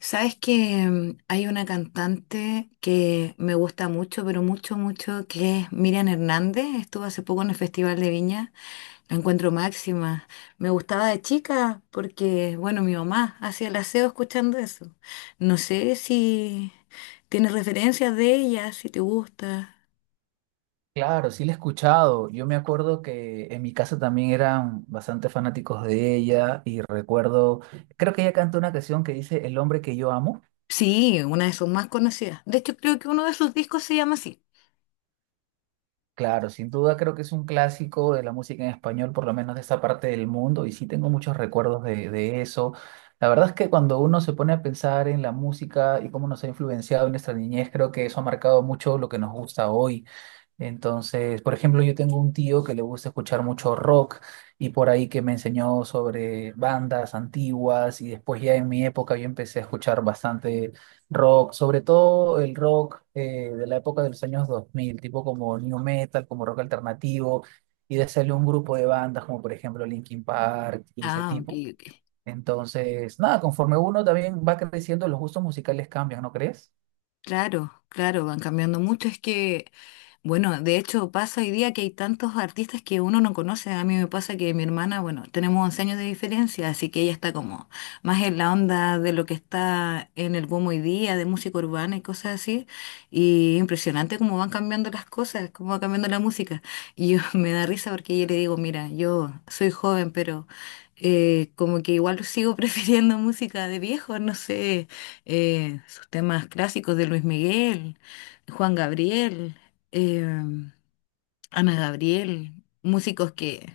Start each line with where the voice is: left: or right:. left: Sabes que hay una cantante que me gusta mucho, pero mucho, mucho, que es Miriam Hernández. Estuvo hace poco en el Festival de Viña. La encuentro máxima. Me gustaba de chica porque, bueno, mi mamá hacía el aseo escuchando eso. No sé si tienes referencias de ella, si te gusta.
right: Claro, sí la he escuchado. Yo me acuerdo que en mi casa también eran bastante fanáticos de ella y recuerdo, creo que ella canta una canción que dice El hombre que yo amo.
left: Sí, una de sus más conocidas. De hecho, creo que uno de sus discos se llama así.
right: Claro, sin duda creo que es un clásico de la música en español, por lo menos de esta parte del mundo, y sí tengo muchos recuerdos de eso. La verdad es que cuando uno se pone a pensar en la música y cómo nos ha influenciado en nuestra niñez, creo que eso ha marcado mucho lo que nos gusta hoy. Entonces, por ejemplo, yo tengo un tío que le gusta escuchar mucho rock y por ahí que me enseñó sobre bandas antiguas y después ya en mi época yo empecé a escuchar bastante rock, sobre todo el rock de la época de los años 2000, tipo como new metal, como rock alternativo y de salió un grupo de bandas como por ejemplo Linkin Park y ese
left: Ah, ok,
right: tipo.
left: ok.
right: Entonces, nada, conforme uno también va creciendo, los gustos musicales cambian, ¿no crees?
left: Claro, claro, van cambiando mucho. Es que, bueno, de hecho pasa hoy día que hay tantos artistas que uno no conoce. A mí me pasa que mi hermana, bueno, tenemos 11 años de diferencia, así que ella está como más en la onda de lo que está en el boom hoy día, de música urbana y cosas así. Y impresionante cómo van cambiando las cosas, cómo va cambiando la música. Y yo me da risa porque yo le digo, mira, yo soy joven, pero como que igual sigo prefiriendo música de viejo, no sé sus temas clásicos de Luis Miguel, Juan Gabriel, eh, Ana Gabriel, músicos que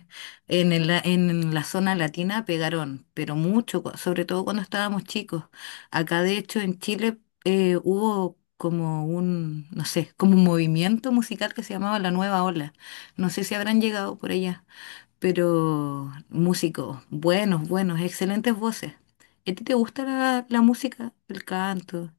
left: en la zona latina pegaron, pero mucho, sobre todo cuando estábamos chicos. Acá, de hecho, en Chile hubo como un, no sé, como un movimiento musical que se llamaba La Nueva Ola. No sé si habrán llegado por allá, pero músicos buenos, buenos, excelentes voces. ¿A ti te gusta la música, el canto?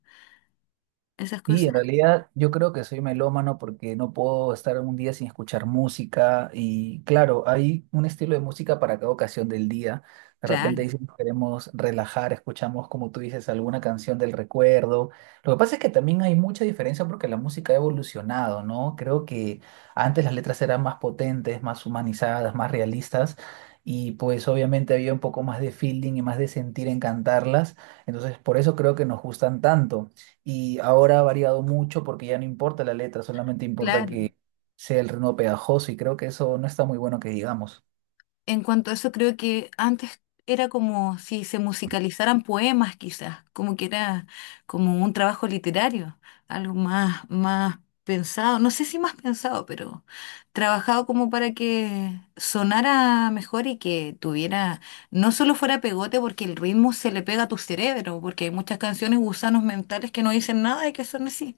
left: Esas
right: Y
left: cosas,
right: en realidad yo creo que soy melómano porque no puedo estar un día sin escuchar música y claro, hay un estilo de música para cada ocasión del día. De repente
left: claro,
right: dicen que queremos relajar, escuchamos como tú dices alguna canción del recuerdo. Lo que pasa es que también hay mucha diferencia porque la música ha evolucionado, ¿no? Creo que antes las letras eran más potentes, más humanizadas, más realistas y pues obviamente había un poco más de feeling y más de sentir en cantarlas. Entonces por eso creo que nos gustan tanto. Y ahora ha variado mucho porque ya no importa la letra, solamente importa
left: claro.
right: que sea el ritmo pegajoso y creo que eso no está muy bueno que digamos.
left: En cuanto a eso, creo que antes era como si se musicalizaran poemas, quizás, como que era como un trabajo literario, algo más, más pensado, no sé si más pensado, pero trabajado como para que sonara mejor y que tuviera, no solo fuera pegote, porque el ritmo se le pega a tu cerebro, porque hay muchas canciones gusanos mentales que no dicen nada y que son así,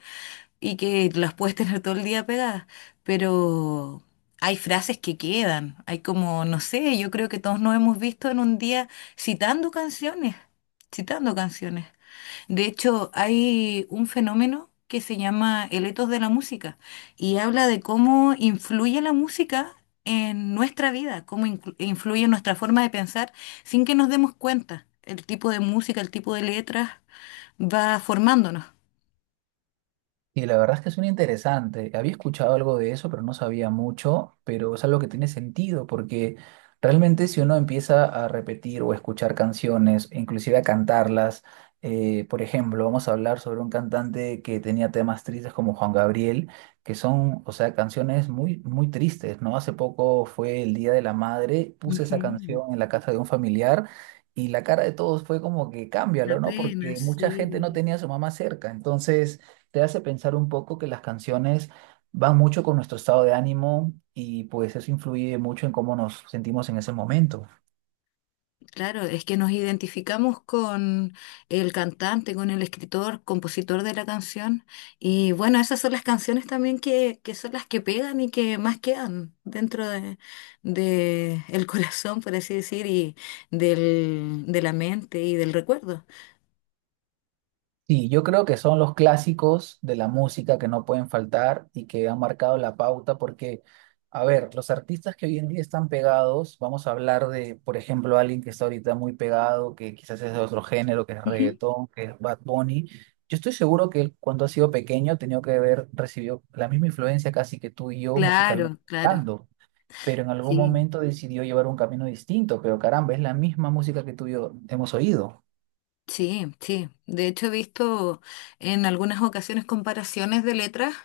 left: y que las puedes tener todo el día pegadas, pero hay frases que quedan, hay como, no sé, yo creo que todos nos hemos visto en un día citando canciones, citando canciones. De hecho, hay un fenómeno que se llama el etos de la música y habla de cómo influye la música en nuestra vida, cómo influye en nuestra forma de pensar sin que nos demos cuenta. El tipo de música, el tipo de letras va formándonos.
right: Y la verdad es que suena interesante. Había escuchado algo de eso, pero no sabía mucho, pero es algo que tiene sentido, porque realmente si uno empieza a repetir o escuchar canciones, inclusive a cantarlas, por ejemplo, vamos a hablar sobre un cantante que tenía temas tristes como Juan Gabriel, que son, o sea, canciones muy, muy tristes, ¿no? Hace poco fue el Día de la Madre, puse esa
left: Ujú.
right: canción en la casa de un familiar. Y la cara de todos fue como que
left: Una
right: cámbialo, ¿no?
left: pena,
right: Porque mucha gente
left: sí.
right: no tenía a su mamá cerca. Entonces, te hace pensar un poco que las canciones van mucho con nuestro estado de ánimo y pues eso influye mucho en cómo nos sentimos en ese momento.
left: Claro, es que nos identificamos con el cantante, con el escritor, compositor de la canción. Y bueno, esas son las canciones también que son las que pegan y que más quedan dentro de el corazón, por así decir, y del, de la mente y del recuerdo.
right: Sí, yo creo que son los clásicos de la música que no pueden faltar y que han marcado la pauta porque, a ver, los artistas que hoy en día están pegados, vamos a hablar de, por ejemplo, alguien que está ahorita muy pegado, que quizás es de otro género, que es
left: Ujú.
right: reggaetón, que es Bad Bunny. Yo estoy seguro que él, cuando ha sido pequeño, ha tenido que haber recibido la misma influencia casi que tú y yo musicalmente
left: Claro, claro,
right: hablando. Pero en algún
left: sí,
right: momento decidió llevar un camino distinto, pero caramba, es la misma música que tú y yo hemos oído.
left: sí, sí. De hecho, he visto en algunas ocasiones comparaciones de letras,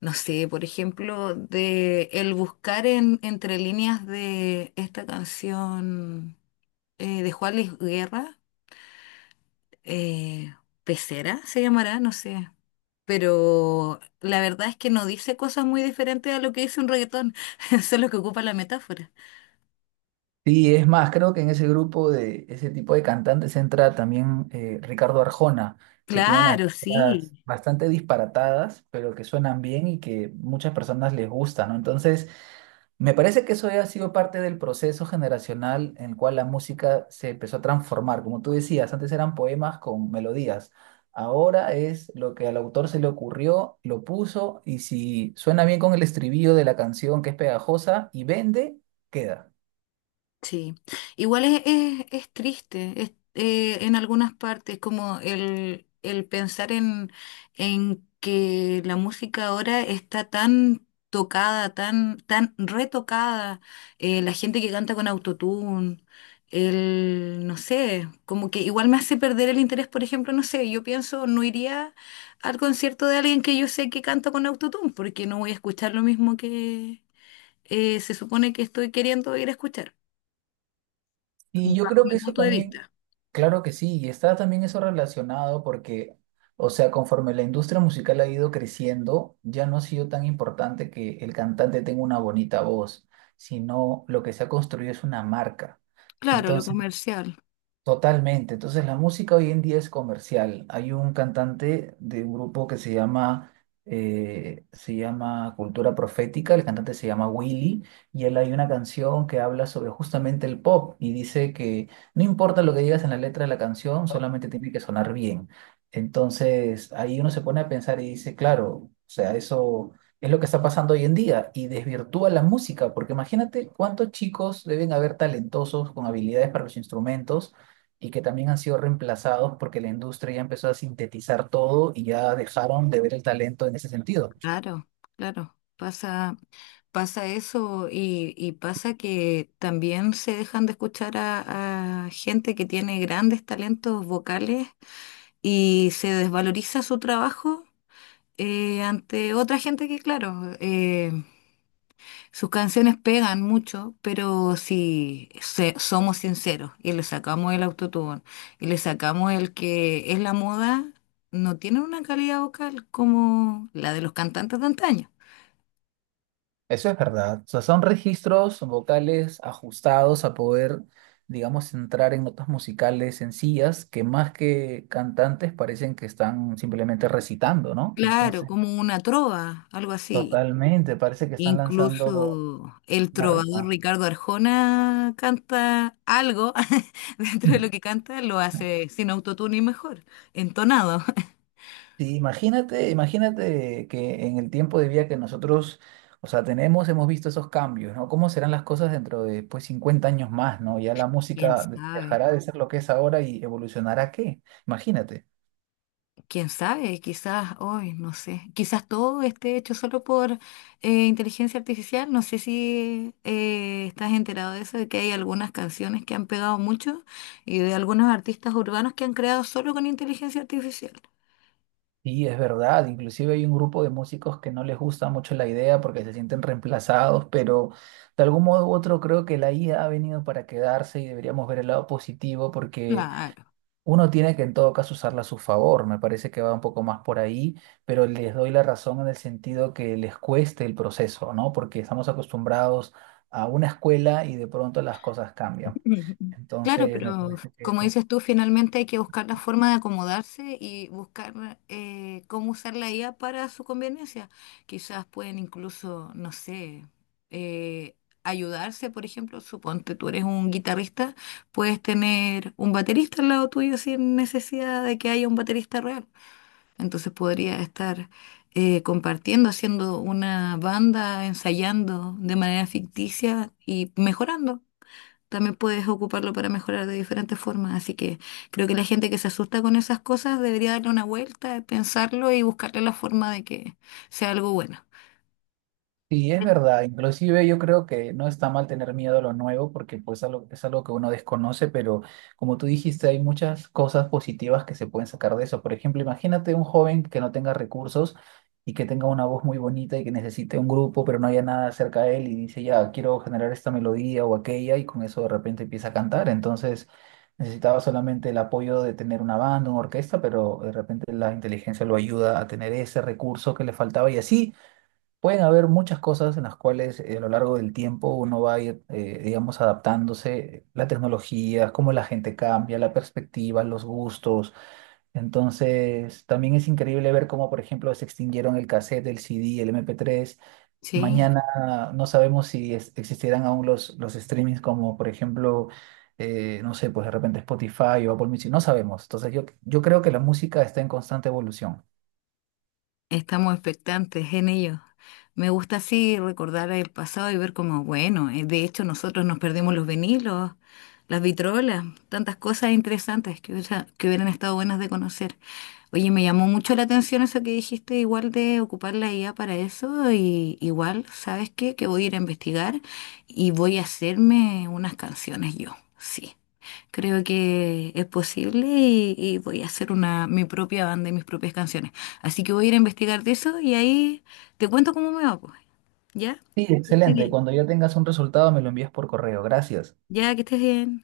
left: no sé, por ejemplo, de el buscar en, entre líneas de esta canción, de Juan Luis Guerra, eh, Pecera se llamará, no sé. Pero la verdad es que no dice cosas muy diferentes a lo que dice un reggaetón, solo que ocupa la metáfora.
right: Sí, es más, creo que en ese grupo de ese tipo de cantantes entra también Ricardo Arjona, que tiene unas
left: Claro,
right: letras
left: sí.
right: bastante disparatadas, pero que suenan bien y que muchas personas les gustan, ¿no? Entonces, me parece que eso ya ha sido parte del proceso generacional en el cual la música se empezó a transformar. Como tú decías, antes eran poemas con melodías. Ahora es lo que al autor se le ocurrió, lo puso y si suena bien con el estribillo de la canción que es pegajosa y vende, queda.
left: Sí, igual es triste es, en algunas partes, como el pensar en que la música ahora está tan tocada, tan retocada, la gente que canta con autotune, el, no sé, como que igual me hace perder el interés, por ejemplo, no sé, yo pienso, no iría al concierto de alguien que yo sé que canta con autotune, porque no voy a escuchar lo mismo que se supone que estoy queriendo ir a escuchar
right: Y yo creo
left: mi
right: que eso
left: punto de
right: también,
left: vista.
right: claro que sí, y está también eso relacionado porque, o sea, conforme la industria musical ha ido creciendo, ya no ha sido tan importante que el cantante tenga una bonita voz, sino lo que se ha construido es una marca.
left: Claro, lo
right: Entonces,
left: comercial,
right: totalmente. Entonces la música hoy en día es comercial. Hay un cantante de un grupo que se llama Cultura Profética, el cantante se llama Willy, y él hay una canción que habla sobre justamente el pop y dice que no importa lo que digas en la letra de la canción, solamente tiene que sonar bien. Entonces ahí uno se pone a pensar y dice, claro, o sea, eso es lo que está pasando hoy en día y desvirtúa la música, porque imagínate cuántos chicos deben haber talentosos con habilidades para los instrumentos y que también han sido reemplazados porque la industria ya empezó a sintetizar todo y ya dejaron de ver el talento en ese sentido.
left: claro, claro. Pasa, pasa eso y pasa que también se dejan de escuchar a gente que tiene grandes talentos vocales y se desvaloriza su trabajo ante otra gente que, claro, sus canciones pegan mucho, pero si se- somos sinceros y le sacamos el autotune y le sacamos el que es la moda, no tienen una calidad vocal como la de los cantantes de antaño.
right: Eso es verdad. O sea, son registros vocales ajustados a poder, digamos, entrar en notas musicales sencillas que más que cantantes parecen que están simplemente recitando, ¿no?
left: Claro,
right: Entonces,
left: como una trova, algo así.
right: totalmente, parece que están lanzando
left: Incluso el
right: una
left: trovador
right: rima.
left: Ricardo Arjona canta algo dentro de
right: Mm.
left: lo que canta, lo hace sin autotune y mejor, entonado.
right: Sí, imagínate, imagínate que en el tiempo de vida que nosotros, o sea, tenemos, hemos visto esos cambios, ¿no? ¿Cómo serán las cosas dentro de, pues, 50 años más, ¿no? Ya la
left: ¿Quién
right: música
left: sabe?
right: dejará de ser lo que es ahora y evolucionará a qué? Imagínate.
left: Quién sabe, quizás, hoy, no sé, quizás todo esté hecho solo por inteligencia artificial. No sé si estás enterado de eso, de que hay algunas canciones que han pegado mucho y de algunos artistas urbanos que han creado solo con inteligencia artificial.
right: Sí, es verdad, inclusive hay un grupo de músicos que no les gusta mucho la idea porque se sienten reemplazados, pero de algún modo u otro creo que la IA ha venido para quedarse y deberíamos ver el lado positivo porque
left: Claro.
right: uno tiene que en todo caso usarla a su favor, me parece que va un poco más por ahí, pero les doy la razón en el sentido que les cueste el proceso, ¿no? Porque estamos acostumbrados a una escuela y de pronto las cosas cambian.
left: Ujú. Claro,
right: Entonces, me
left: pero
right: parece que
left: como
right: eso.
left: dices tú, finalmente hay que buscar la forma de acomodarse y buscar cómo usar la IA para su conveniencia. Quizás pueden incluso, no sé, eh, ayudarse, por ejemplo, suponte tú eres un guitarrista, puedes tener un baterista al lado tuyo sin necesidad de que haya un baterista real. Entonces podría estar compartiendo, haciendo una banda, ensayando de manera ficticia y mejorando también puedes ocuparlo para mejorar de diferentes formas. Así que creo que la gente que se asusta con esas cosas debería darle una vuelta, pensarlo y buscarle la forma de que sea algo bueno.
right: Sí, es verdad. Inclusive yo creo que no está mal tener miedo a lo nuevo porque pues es algo que uno desconoce, pero como tú dijiste, hay muchas cosas positivas que se pueden sacar de eso. Por ejemplo, imagínate un joven que no tenga recursos y que tenga una voz muy bonita y que necesite un grupo, pero no haya nada cerca de él y dice, ya, quiero generar esta melodía o aquella y con eso de repente empieza a cantar. Entonces necesitaba solamente el apoyo de tener una banda, una orquesta, pero de repente la inteligencia lo ayuda a tener ese recurso que le faltaba y así. Pueden haber muchas cosas en las cuales a lo largo del tiempo uno va a ir, digamos, adaptándose, la tecnología, cómo la gente cambia, la perspectiva, los gustos. Entonces, también es increíble ver cómo, por ejemplo, se extinguieron el cassette, el CD, el MP3.
left: Sí.
right: Mañana no sabemos si existirán aún los streamings como, por ejemplo, no sé, pues de repente Spotify o Apple Music, no sabemos. Entonces, yo creo que la música está en constante evolución.
left: Estamos expectantes en ello. Me gusta así recordar el pasado y ver cómo, bueno, de hecho nosotros nos perdimos los vinilos, las vitrolas, tantas cosas interesantes que, que hubieran estado buenas de conocer. Oye, me llamó mucho la atención eso que dijiste, igual de ocupar la IA para eso, y igual, ¿sabes qué? Que voy a ir a investigar y voy a hacerme unas canciones yo, sí. Creo que es posible y voy a hacer una, mi propia banda y mis propias canciones. Así que voy a ir a investigar de eso y ahí te cuento cómo me va, pues. ¿Ya?
right: Sí,
left: Que estés
right: excelente.
left: bien.
right: Cuando ya tengas un resultado, me lo envías por correo. Gracias.
left: Ya, que estés bien.